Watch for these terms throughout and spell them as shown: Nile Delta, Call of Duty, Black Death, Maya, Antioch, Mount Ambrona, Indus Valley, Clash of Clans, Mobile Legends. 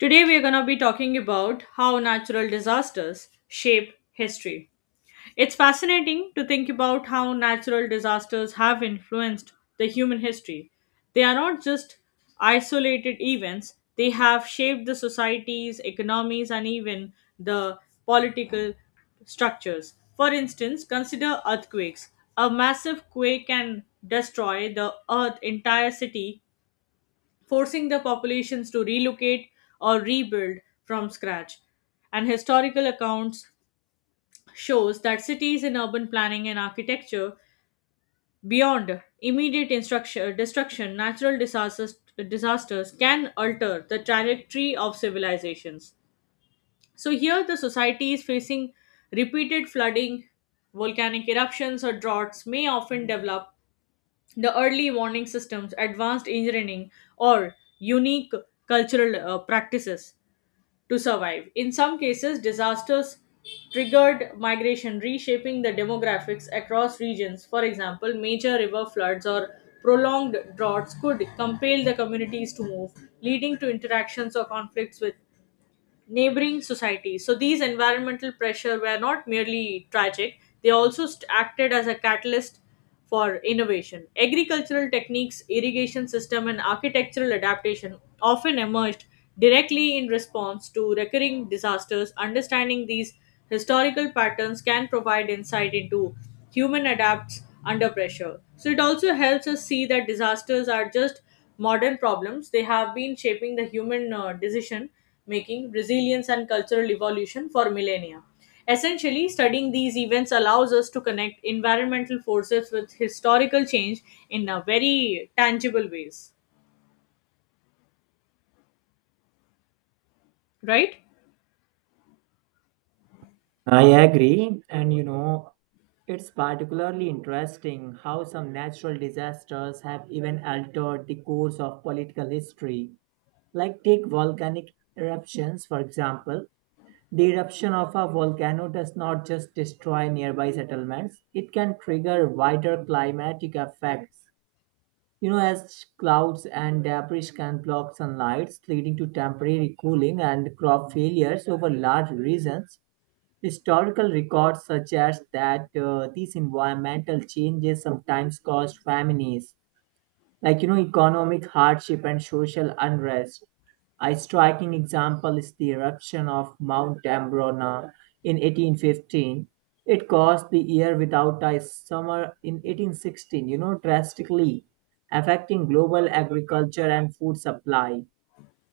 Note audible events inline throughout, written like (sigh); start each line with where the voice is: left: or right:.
left: Today, we are going to be talking about how natural disasters shape history. It's fascinating to think about how natural disasters have influenced the human history. They are not just isolated events, they have shaped the societies, economies, and even the political structures. For instance, consider earthquakes. A massive quake can destroy the earth entire city forcing the populations to relocate or rebuild from scratch. And historical accounts shows that cities in urban planning and architecture beyond immediate instruction, destruction, natural disasters, disasters can alter the trajectory of civilizations. So here the society is facing repeated flooding, volcanic eruptions or droughts may often develop the early warning systems, advanced engineering, or unique cultural practices to survive. In some cases, disasters triggered migration, reshaping the demographics across regions. For example, major river floods or prolonged droughts could compel the communities to move, leading to interactions or conflicts with neighboring societies. So these environmental pressure were not merely tragic; they also acted as a catalyst for innovation. Agricultural techniques, irrigation system, and architectural adaptation often emerged directly in response to recurring disasters. Understanding these historical patterns can provide insight into human adapts under pressure. So it also helps us see that disasters are just modern problems. They have been shaping the human decision making, resilience, and cultural evolution for millennia. Essentially, studying these events allows us to connect environmental forces with historical change in a very tangible ways, right?
right: I agree, and you know, it's particularly interesting how some natural disasters have even altered the course of political history. Like, take volcanic eruptions, for example. The eruption of a volcano does not just destroy nearby settlements, it can trigger wider climatic effects. You know, as clouds and debris can block sunlight, leading to temporary cooling and crop failures over large regions. Historical records suggest that these environmental changes sometimes caused famines, like you know, economic hardship and social unrest. A striking example is the eruption of Mount Ambrona in 1815. It caused the year without a summer in 1816, you know, drastically affecting global agriculture and food supply.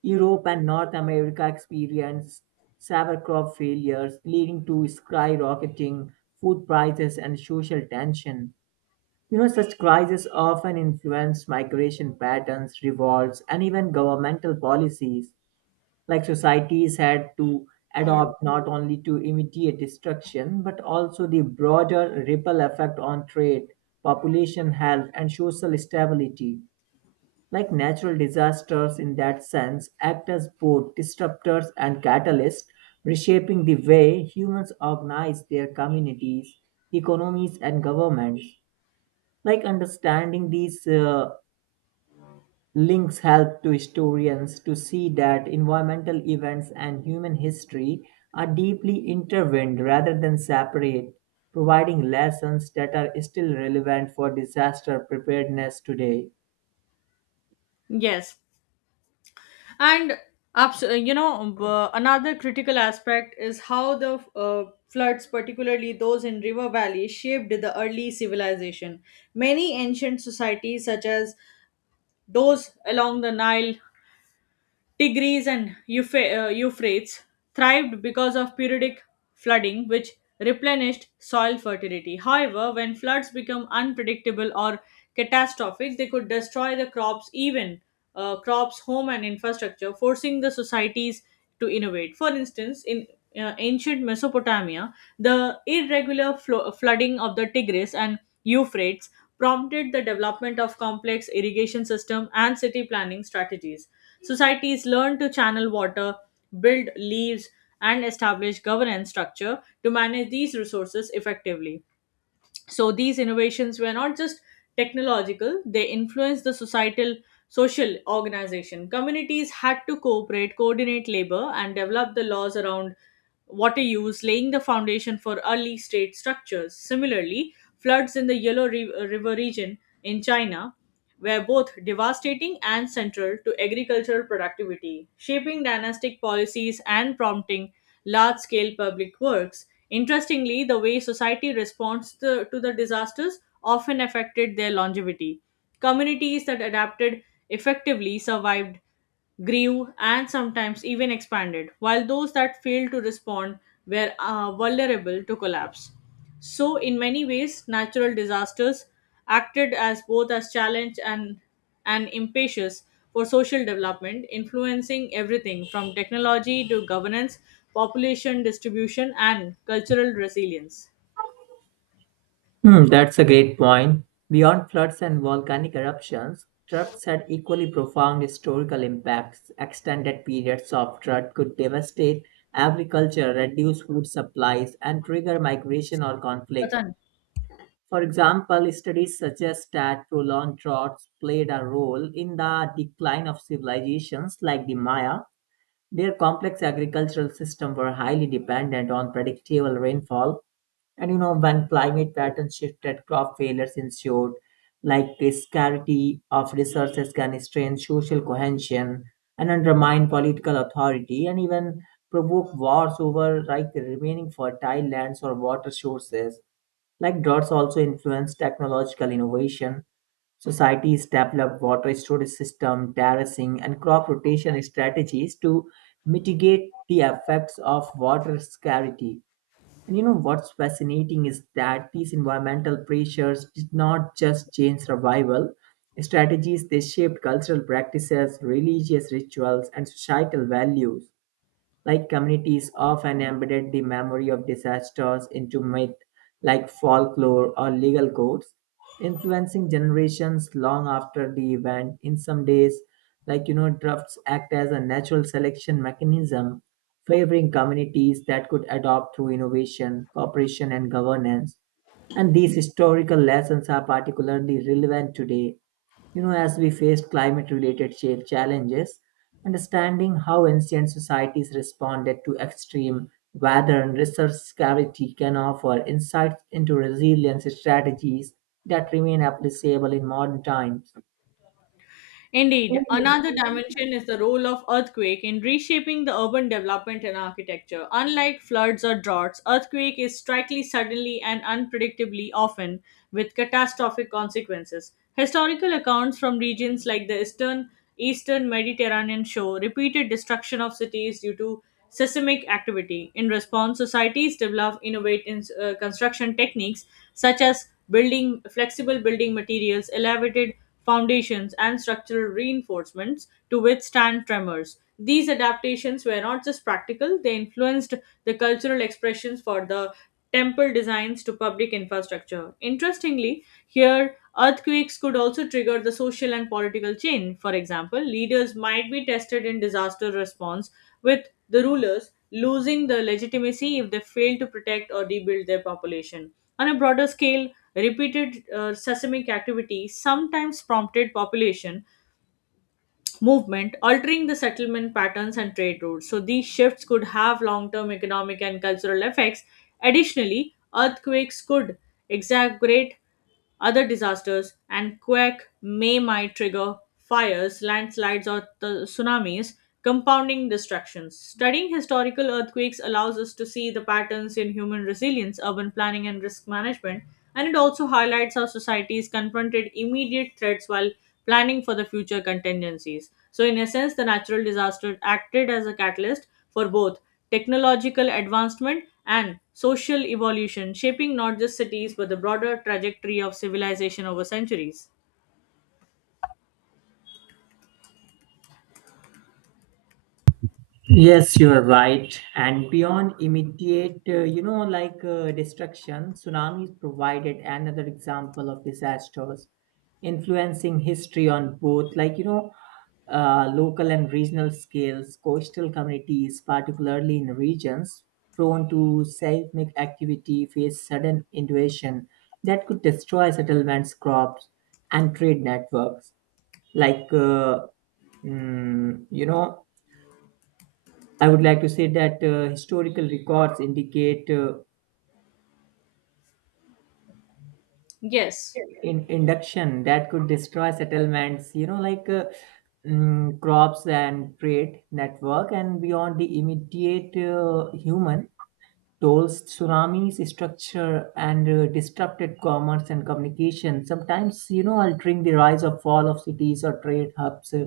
right: Europe and North America experienced severe crop failures, leading to skyrocketing food prices and social tension. You know, such crises often influence migration patterns, revolts, and even governmental policies. Like societies had to adopt not only to immediate destruction, but also the broader ripple effect on trade, population health, and social stability. Like natural disasters in that sense act as both disruptors and catalysts, reshaping the way humans organize their communities, economies, and governments. Like understanding these links help to historians to see that environmental events and human history are deeply intertwined rather than separate, providing lessons that are still relevant for disaster preparedness today.
left: Yes. And abs- you know, another critical aspect is how the floods, particularly those in river valleys, shaped the early civilization. Many ancient societies, such as those along the Nile Tigris and Euphrates thrived because of periodic flooding, which replenished soil fertility. However, when floods become unpredictable or catastrophic, they could destroy the crops, even crops, home, and infrastructure, forcing the societies to innovate. For instance, in ancient Mesopotamia, the irregular flooding of the Tigris and Euphrates prompted the development of complex irrigation system and city planning strategies. Societies learn to channel water, build leaves, and establish governance structure to manage these resources effectively. So these innovations were not just technological, they influenced the societal social organization. Communities had to cooperate, coordinate labor, and develop the laws around water use, laying the foundation for early state structures. Similarly, floods in the Yellow River region in China were both devastating and central to agricultural productivity, shaping dynastic policies and prompting large scale public works. Interestingly, the way society responds to the disasters often affected their longevity. Communities that adapted effectively survived, grew, and sometimes even expanded, while those that failed to respond were vulnerable to collapse. So, in many ways, natural disasters acted as both as challenge and an impetus for social development, influencing everything from technology to governance, population distribution, and cultural resilience.
right: Hmm, that's a great point. Beyond floods and volcanic eruptions, droughts had equally profound historical impacts. Extended periods of drought could devastate agriculture, reduce food supplies, and trigger migration or conflict.
left: पता
right: For example, studies suggest that prolonged droughts played a role in the decline of civilizations like the Maya, their complex agricultural system were highly dependent on predictable rainfall. And you know, when climate patterns shifted, crop failures ensued, like the scarcity of resources can strain social cohesion and undermine political authority and even provoke wars over like the remaining fertile lands or water sources. Like droughts also influence technological innovation. Societies develop water storage systems, terracing, and crop rotation strategies to mitigate the effects of water scarcity. And you know what's fascinating is that these environmental pressures did not just change survival strategies, they shaped cultural practices, religious rituals, and societal values. Like communities often embedded the memory of disasters into myth, like folklore or legal codes, influencing generations long after the event. In some days, like you know, drafts act as a natural selection mechanism, favoring communities that could adopt through innovation, cooperation, and governance. And these historical lessons are particularly relevant today, you know, as we face climate related challenges, understanding how ancient societies responded to extreme weather and resource scarcity can offer insights into resilience strategies that remain applicable in modern times.
left: Indeed, another dimension is the role of earthquake in reshaping the urban development and architecture. Unlike floods or droughts, earthquake is strikingly suddenly and unpredictably often with catastrophic consequences. Historical accounts from regions like the eastern Mediterranean show repeated destruction of cities due to seismic activity. In response, societies develop innovative construction techniques such as building flexible building materials, elevated foundations, and structural reinforcements to withstand tremors. These adaptations were not just practical, they influenced the cultural expressions for the temple designs to public infrastructure. Interestingly, here earthquakes could also trigger the social and political change. For example, leaders might be tested in disaster response, with the rulers losing the legitimacy if they fail to protect or rebuild their population. On a broader scale, repeated seismic activity sometimes prompted population movement, altering the settlement patterns and trade routes. So, these shifts could have long term economic and cultural effects. Additionally, earthquakes could exacerbate other disasters, and quake may might trigger fires, landslides, or the tsunamis, compounding destructions. Studying historical earthquakes allows us to see the patterns in human resilience, urban planning, and risk management, and it also highlights how societies confronted immediate threats while planning for the future contingencies. So, in essence, the natural disaster acted as a catalyst for both technological advancement and social evolution, shaping not just cities but the broader trajectory of civilization over centuries.
right: Yes, you are right. And beyond immediate, you know, destruction, tsunamis provided another example of disasters influencing history on both, like, you know, local and regional scales, coastal communities, particularly in regions prone to seismic activity, face sudden invasion that could destroy settlements, crops, and trade networks. Like, uh, you know, I would like to say that historical records indicate
left: Yes.
right: in induction that could destroy settlements, you know, crops and trade network, and beyond the immediate human tolls, tsunamis, structure, and disrupted commerce and communication, sometimes, you know, altering the rise or fall of cities or trade hubs.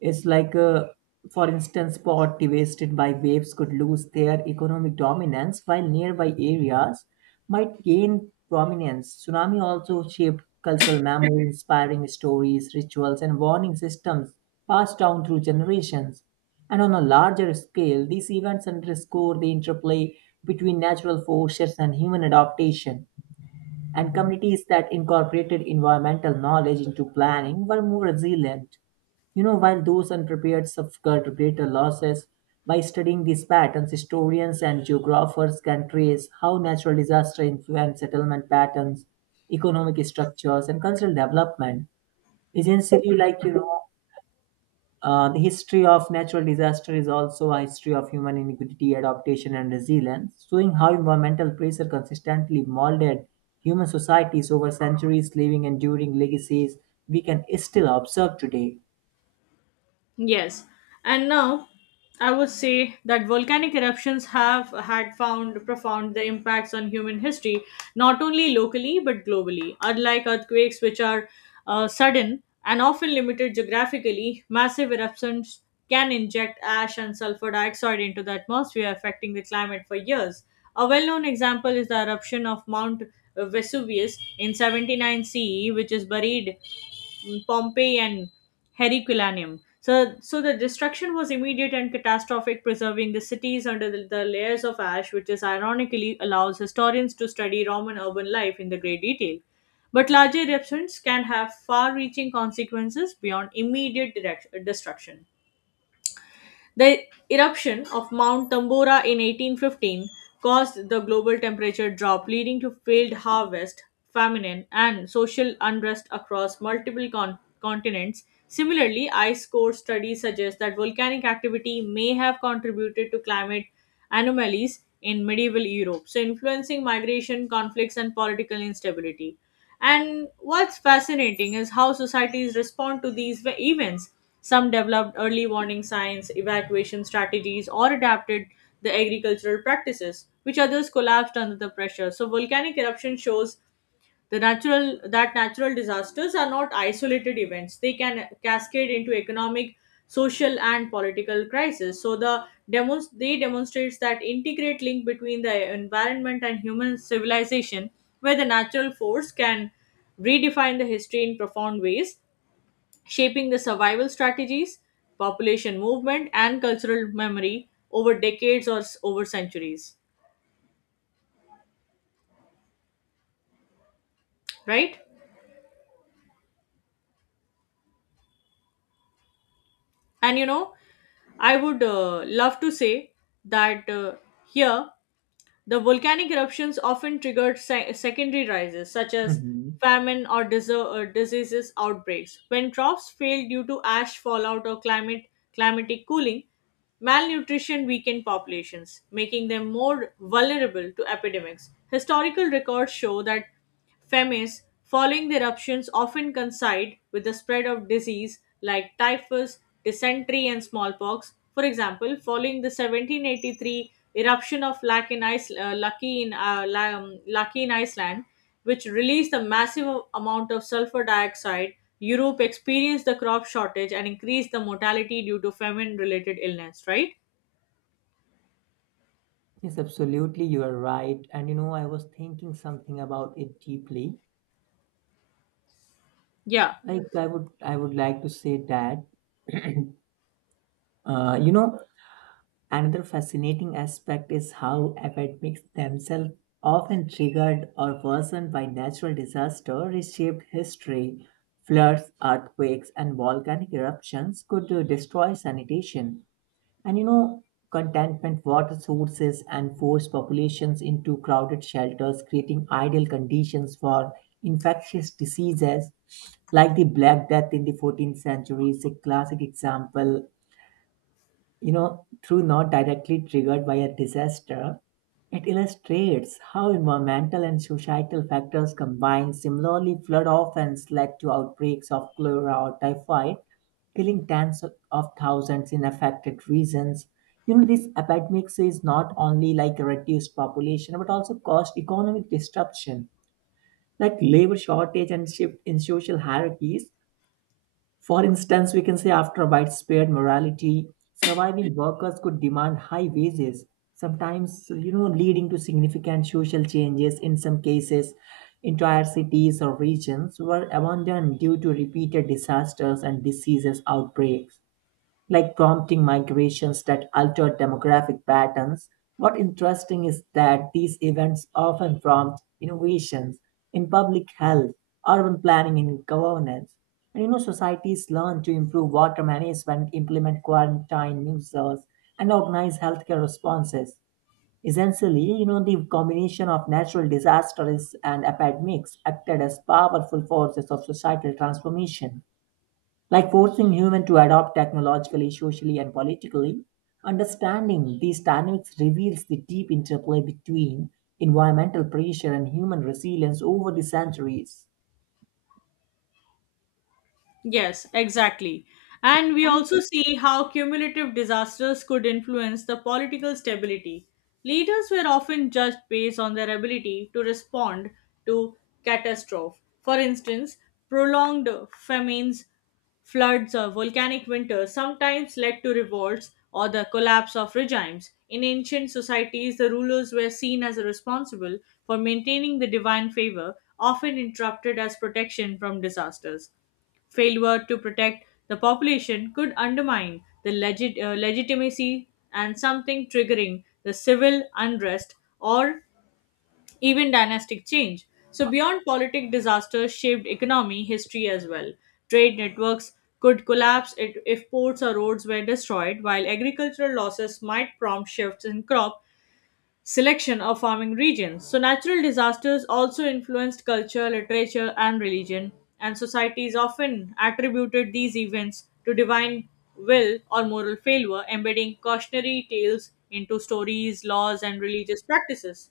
right: It's like, for instance, spot devastated by waves could lose their economic dominance while nearby areas might gain prominence. Tsunami also shaped cultural memory, inspiring stories, rituals, and warning systems passed down through generations. And on a larger scale, these events underscore the interplay between natural forces and human adaptation and communities that incorporated environmental knowledge into planning were more resilient. You know, while those unprepared suffered greater losses, by studying these patterns, historians and geographers can trace how natural disaster influence settlement patterns, economic structures, and cultural development. Essentially, like you know, the history of natural disaster is also a history of human iniquity, adaptation, and resilience, showing how environmental pressure consistently molded human societies over centuries, leaving enduring legacies we can still observe today.
left: Yes. And now I would say that volcanic eruptions have had found profound the impacts on human history, not only locally but globally. Unlike earthquakes, which are sudden and often limited geographically, massive eruptions can inject ash and sulfur dioxide into the atmosphere, affecting the climate for years. A well known example is the eruption of Mount Vesuvius in 79 CE, which is buried Pompeii and Herculaneum. So, the destruction was immediate and catastrophic, preserving the cities under the layers of ash, which is ironically allows historians to study Roman urban life in the great detail. But larger eruptions can have far-reaching consequences beyond immediate destruction. The eruption of Mount Tambora in 1815 caused the global temperature drop, leading to failed harvest, famine, and social unrest across multiple continents. Similarly, ice core studies suggest that volcanic activity may have contributed to climate anomalies in medieval Europe, so influencing migration, conflicts, and political instability. And what's fascinating is how societies respond to these events. Some developed early warning signs, evacuation strategies, or adapted the agricultural practices, which others collapsed under the pressure. So, volcanic eruption shows the natural that natural disasters are not isolated events. They can cascade into economic, social, and political crises. So they demonstrates that integrate link between the environment and human civilization, where the natural force can redefine the history in profound ways, shaping the survival strategies, population movement, and cultural memory over decades or over centuries. Right? And you know, I would love to say that here the volcanic eruptions often triggered secondary rises such as
right: Hmm.
left: famine or diseases outbreaks. When crops fail due to ash fallout or climate climatic cooling, malnutrition weakened populations, making them more vulnerable to epidemics. Historical records show that famines following the eruptions often coincide with the spread of disease like typhus, dysentery, and smallpox. For example, following the 1783 eruption of Laki in, Ice- Laki in, Laki in Iceland, which released a massive amount of sulfur dioxide, Europe experienced the crop shortage and increased the mortality due to famine related illness, right?
right: Yes, absolutely, you are right. And you know, I was thinking something about it deeply.
left: Yeah.
right: I would like to say that, (clears throat) you know, another fascinating aspect is how epidemics themselves, often triggered or worsened by natural disaster, reshaped history. Floods, earthquakes, and volcanic eruptions could destroy sanitation. And you know, contentment, water sources, and forced populations into crowded shelters, creating ideal conditions for infectious diseases like the Black Death in the 14th century is a classic example, you know, through not directly triggered by a disaster, it illustrates how environmental and societal factors combine. Similarly, flood often led to outbreaks of cholera or typhoid, killing tens of thousands in affected regions. You know, this epidemics is not only like a reduced population, but also caused economic disruption, like labor shortage and shift in social hierarchies for instance, we can say after widespread morality, surviving workers could demand high wages, sometimes you know leading to significant social changes in some cases. Entire cities or regions were abandoned due to repeated disasters and diseases outbreaks like prompting migrations that alter demographic patterns. What interesting is that these events often prompt innovations in public health, urban planning, and governance. And you know, societies learn to improve water management, implement quarantine measures, and organize healthcare responses. Essentially, you know, the combination of natural disasters and epidemics acted as powerful forces of societal transformation. Like forcing humans to adopt technologically, socially, and politically, understanding these dynamics reveals the deep interplay between environmental pressure and human resilience over the centuries.
left: Yes, exactly. And we also see how cumulative disasters could influence the political stability. Leaders were often judged based on their ability to respond to catastrophe. For instance, prolonged famines, floods, or volcanic winters sometimes led to revolts or the collapse of regimes. In ancient societies, the rulers were seen as responsible for maintaining the divine favor, often interrupted as protection from disasters. Failure to protect the population could undermine the legitimacy and something triggering the civil unrest or even dynastic change. So, beyond politic disasters shaped economy history as well. Trade networks could collapse if ports or roads were destroyed, while agricultural losses might prompt shifts in crop selection of farming regions. So, natural disasters also influenced culture, literature, and religion, and societies often attributed these events to divine will or moral failure, embedding cautionary tales into stories, laws, and religious practices.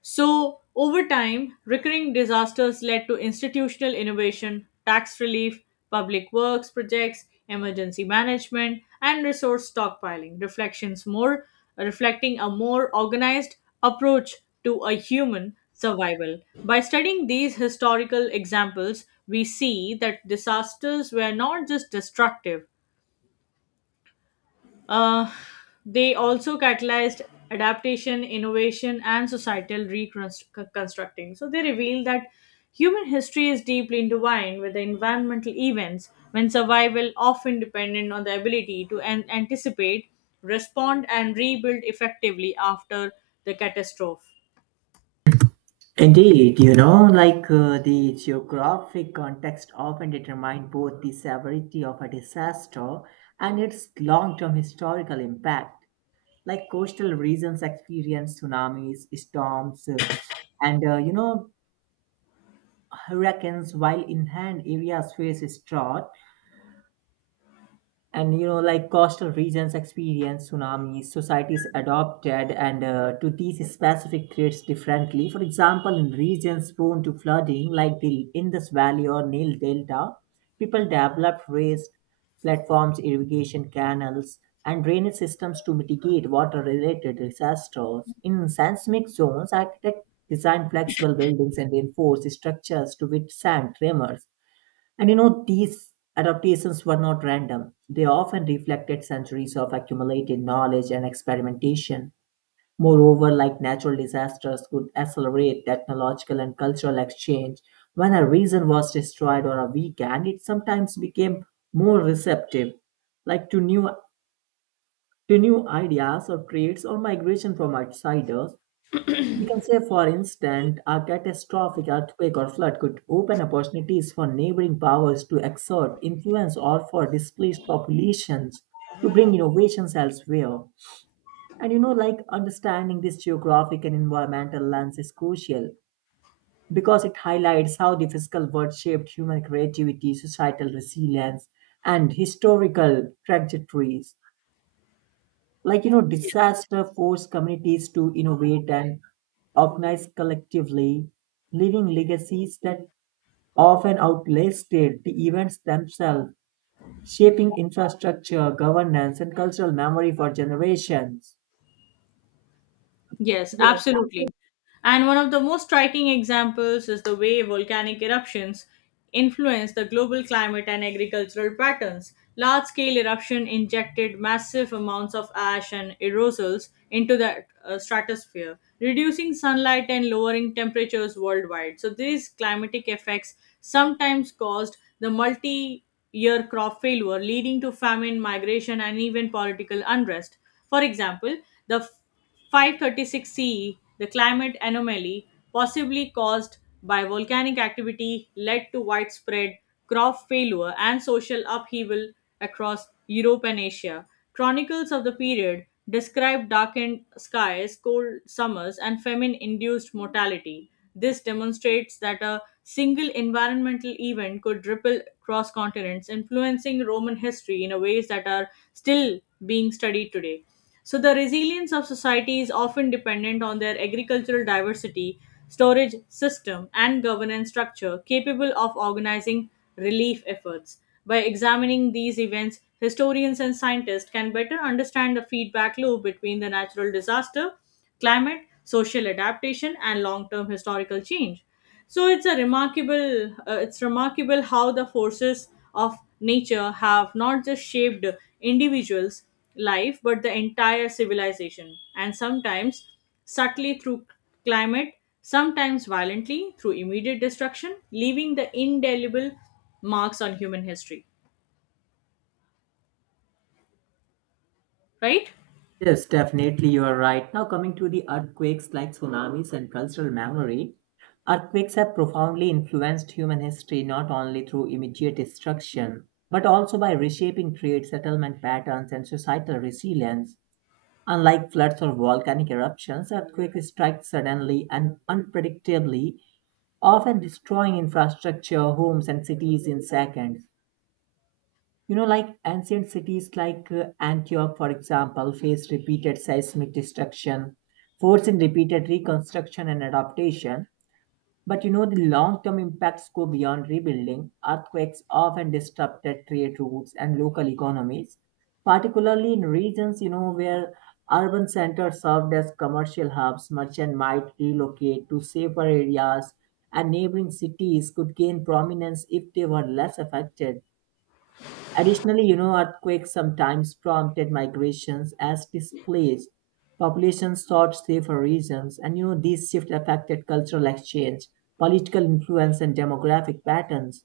left: So, over time, recurring disasters led to institutional innovation, tax relief, public works projects, emergency management, and resource stockpiling, reflections more reflecting a more organized approach to a human survival. By studying these historical examples, we see that disasters were not just destructive, uh, they also catalyzed adaptation, innovation, and societal reconstructing. So they reveal that human history is deeply intertwined with the environmental events, when survival often dependent on the ability to anticipate, respond, and rebuild effectively after the catastrophe.
right: Indeed, you know, the geographic context often determines both the severity of a disaster and its long term historical impact. Like coastal regions experience tsunamis, storms, and you know, hurricanes, while inland areas face drought, and you know, like coastal regions experience tsunamis, societies adopted and to these specific threats differently. For example, in regions prone to flooding, like the Indus Valley or Nile Delta, people developed raised platforms, irrigation canals, and drainage systems to mitigate water-related disasters. In seismic zones, architects design flexible buildings and reinforce structures to withstand tremors. And you know, these adaptations were not random. They often reflected centuries of accumulated knowledge and experimentation. Moreover, like natural disasters could accelerate technological and cultural exchange, when a region was destroyed or a weakened, it sometimes became more receptive, like to new ideas or traits or migration from outsiders. You can say, for instance, a catastrophic earthquake or flood could open opportunities for neighboring powers to exert influence or for displaced populations to bring innovations elsewhere. And you know, like understanding this geographic and environmental lens is crucial because it highlights how the physical world shaped human creativity, societal resilience, and historical trajectories. Like, you know,
left: Yes.
right: disaster forced communities to innovate and organized collectively, leaving legacies that often outlasted the events themselves, shaping infrastructure, governance, and cultural memory for generations.
left: Yes,
right: Yes.
left: absolutely. And one of the most striking examples is the way volcanic eruptions influence the global climate and agricultural patterns. Large scale eruption injected massive amounts of ash and aerosols into the stratosphere, reducing sunlight and lowering temperatures worldwide. So, these climatic effects sometimes caused the multi year crop failure, leading to famine, migration, and even political unrest. For example, the 536 CE, the climate anomaly, possibly caused by volcanic activity, led to widespread crop failure and social upheaval across Europe and Asia. Chronicles of the period describe darkened skies, cold summers, and famine induced mortality. This demonstrates that a single environmental event could ripple across continents, influencing Roman history in a ways that are still being studied today. So, the resilience of society is often dependent on their agricultural diversity, storage system, and governance structure capable of organizing relief efforts. By examining these events, historians and scientists can better understand the feedback loop between the natural disaster, climate, social adaptation, and long term historical change. So it's remarkable how the forces of nature have not just shaped individuals' life but the entire civilization, and sometimes subtly through climate, sometimes violently through immediate destruction, leaving the indelible marks on human history. Right?
right: Yes, definitely, you are right. Now, coming to the earthquakes like tsunamis and cultural memory, earthquakes have profoundly influenced human history not only through immediate destruction, but also by reshaping trade, settlement patterns, and societal resilience. Unlike floods or volcanic eruptions, earthquakes strike suddenly and unpredictably, often destroying infrastructure, homes, and cities in seconds. You know, like ancient cities like Antioch, for example, faced repeated seismic destruction, forcing repeated reconstruction and adaptation. But you know, the long term impacts go beyond rebuilding. Earthquakes often disrupted trade routes and local economies, particularly in regions, you know, where urban centers served as commercial hubs. Merchants might relocate to safer areas, and neighboring cities could gain prominence if they were less affected. Additionally, you know, earthquakes sometimes prompted migrations as displaced populations sought safer regions, and you know, these shifts affected cultural exchange, political influence, and demographic patterns.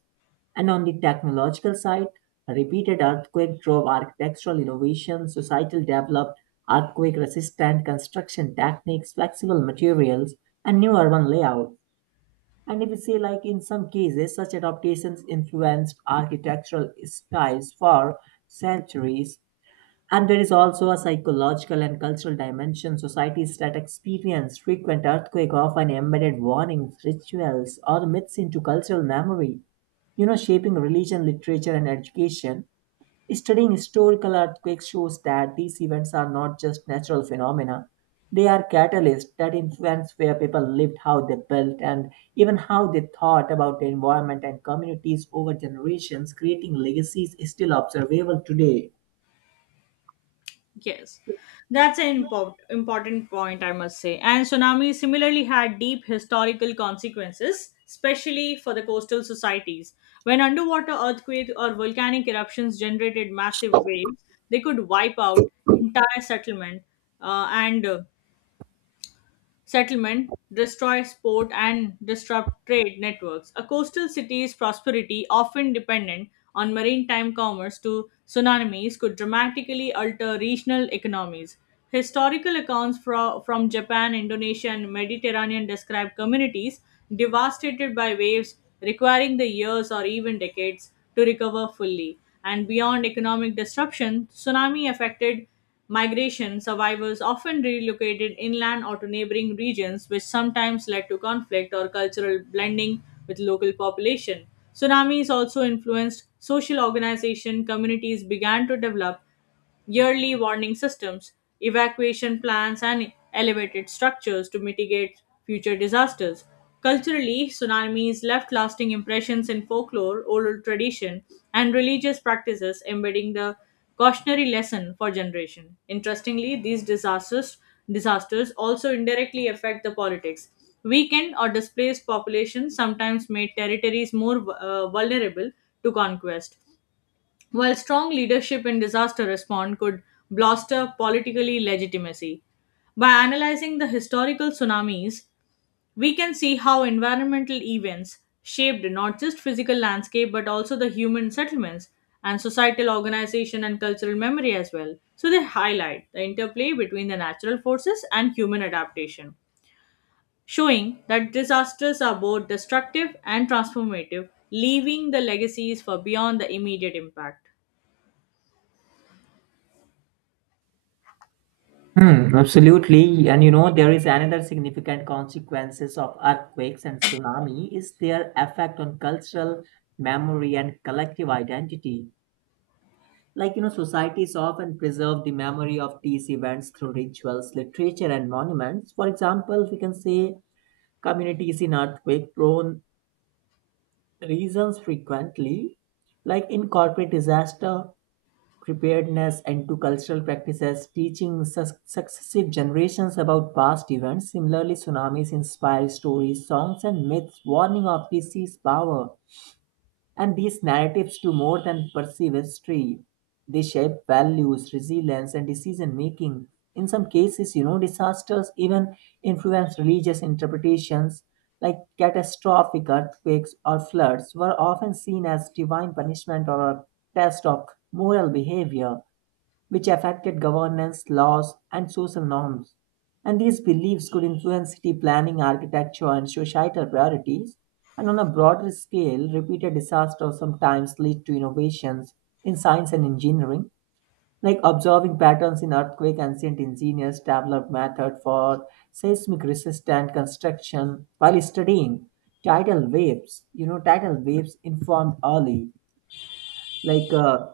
right: And on the technological side, a repeated earthquake drove architectural innovation, societal developed earthquake resistant construction techniques, flexible materials, and new urban layout. And if you see, like in some cases, such adaptations influenced architectural styles for centuries. And there is also a psychological and cultural dimension. Societies that experience frequent earthquake often embedded warnings, rituals, or myths into cultural memory. You know, shaping religion, literature, and education. Studying historical earthquakes shows that these events are not just natural phenomena. They are catalysts that influence where people lived, how they built, and even how they thought about the environment and communities over generations, creating legacies still observable today.
left: Yes, that's an import, important point, I must say. And tsunami similarly had deep historical consequences, especially for the coastal societies. When underwater earthquake or volcanic eruptions generated massive waves, they could wipe out entire settlement and settlement, destroy port and disrupt trade networks. A coastal city's prosperity, often dependent on maritime commerce to tsunamis, could dramatically alter regional economies. Historical accounts from Japan, Indonesia, and Mediterranean describe communities devastated by waves, requiring the years or even decades to recover fully. And beyond economic disruption, tsunami affected migration survivors often relocated inland or to neighboring regions, which sometimes led to conflict or cultural blending with local population. Tsunamis also influenced social organization. Communities began to develop yearly warning systems, evacuation plans, and elevated structures to mitigate future disasters. Culturally, tsunamis left lasting impressions in folklore, oral tradition, and religious practices, embedding the cautionary lesson for generation. Interestingly, these disasters also indirectly affect the politics. Weakened or displaced populations sometimes made territories more vulnerable to conquest, while strong leadership in disaster response could bolster politically legitimacy. By analyzing the historical tsunamis, we can see how environmental events shaped not just physical landscape but also the human settlements and societal organization and cultural memory as well. So they highlight the interplay between the natural forces and human adaptation, showing that disasters are both destructive and transformative, leaving the legacies for beyond the immediate impact.
right: Hmm, absolutely. And you know, there is another significant consequences of earthquakes and tsunami is their effect on cultural memory and collective identity. Like, you know, societies often preserve the memory of these events through rituals, literature, and monuments. For example, we can say communities in earthquake prone regions frequently, like incorporate disaster preparedness into cultural practices, teaching successive generations about past events. Similarly, tsunamis inspire stories, songs, and myths warning of disease power and these narratives do more than perceive history. They shape values, resilience, and decision making. In some cases, you know, disasters even influence religious interpretations, like catastrophic earthquakes or floods were often seen as divine punishment or a test of moral behavior which affected governance, laws, and social norms. And these beliefs could influence city planning, architecture, and societal priorities. And on a broader scale, repeated disasters sometimes lead to innovations in science and engineering, like observing patterns in earthquake. Ancient engineers developed methods for seismic-resistant construction while studying tidal waves. You know, tidal waves informed early, like uh,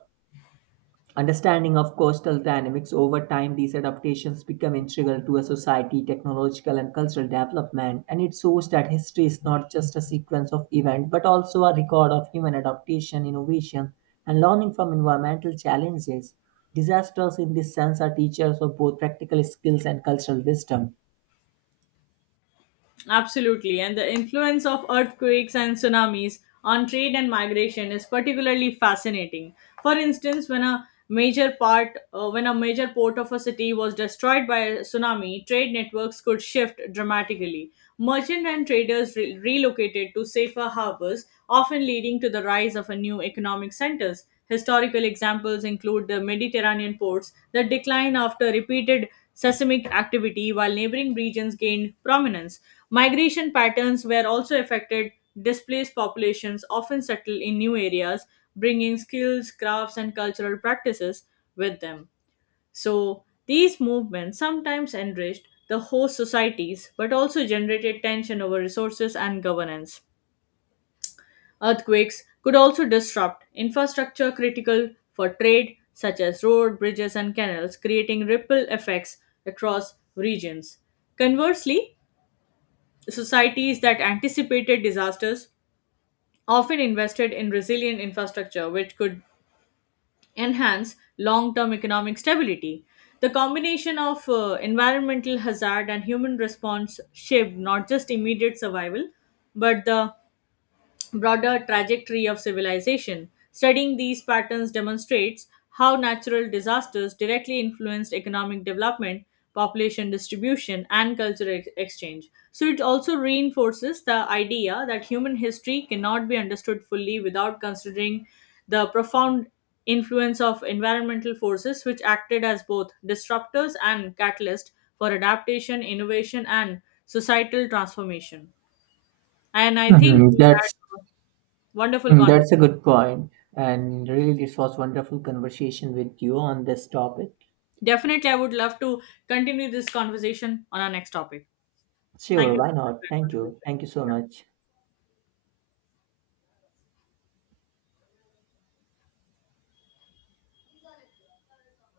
right: understanding of coastal dynamics over time, these adaptations become integral to a society, technological and cultural development, and it shows that history is not just a sequence of events but also a record of human adaptation, innovation, and learning from environmental challenges. Disasters, in this sense, are teachers of both practical skills and cultural wisdom.
left: Absolutely. And the influence of earthquakes and tsunamis on trade and migration is particularly fascinating. For instance, when a major port of a city was destroyed by a tsunami, trade networks could shift dramatically. Merchant and traders relocated to safer harbors, often leading to the rise of a new economic centers. Historical examples include the Mediterranean ports that declined after repeated seismic activity while neighboring regions gained prominence. Migration patterns were also affected. Displaced populations often settle in new areas, bringing skills, crafts, and cultural practices with them. So, these movements sometimes enriched the host societies but also generated tension over resources and governance. Earthquakes could also disrupt infrastructure critical for trade, such as roads, bridges, and canals, creating ripple effects across regions. Conversely, societies that anticipated disasters often invested in resilient infrastructure, which could enhance long term economic stability. The combination of environmental hazard and human response shaped not just immediate survival, but the broader trajectory of civilization. Studying these patterns demonstrates how natural disasters directly influenced economic development, population distribution, and cultural exchange. So, it also reinforces the idea that human history cannot be understood fully without considering the profound influence of environmental forces, which acted as both disruptors and catalysts for adaptation, innovation, and societal transformation. And I think
right: Mhm.
left: we had wonderful conversation.
right: That's a good point, and really, this was wonderful conversation with you on this topic.
left: Definitely, I would love to continue this conversation on our next topic. Thank
right: Sure,
left: you
right: why
left: so much for
right: not?
left: your contribution.
right: Thank you so
left: Yeah.
right: much.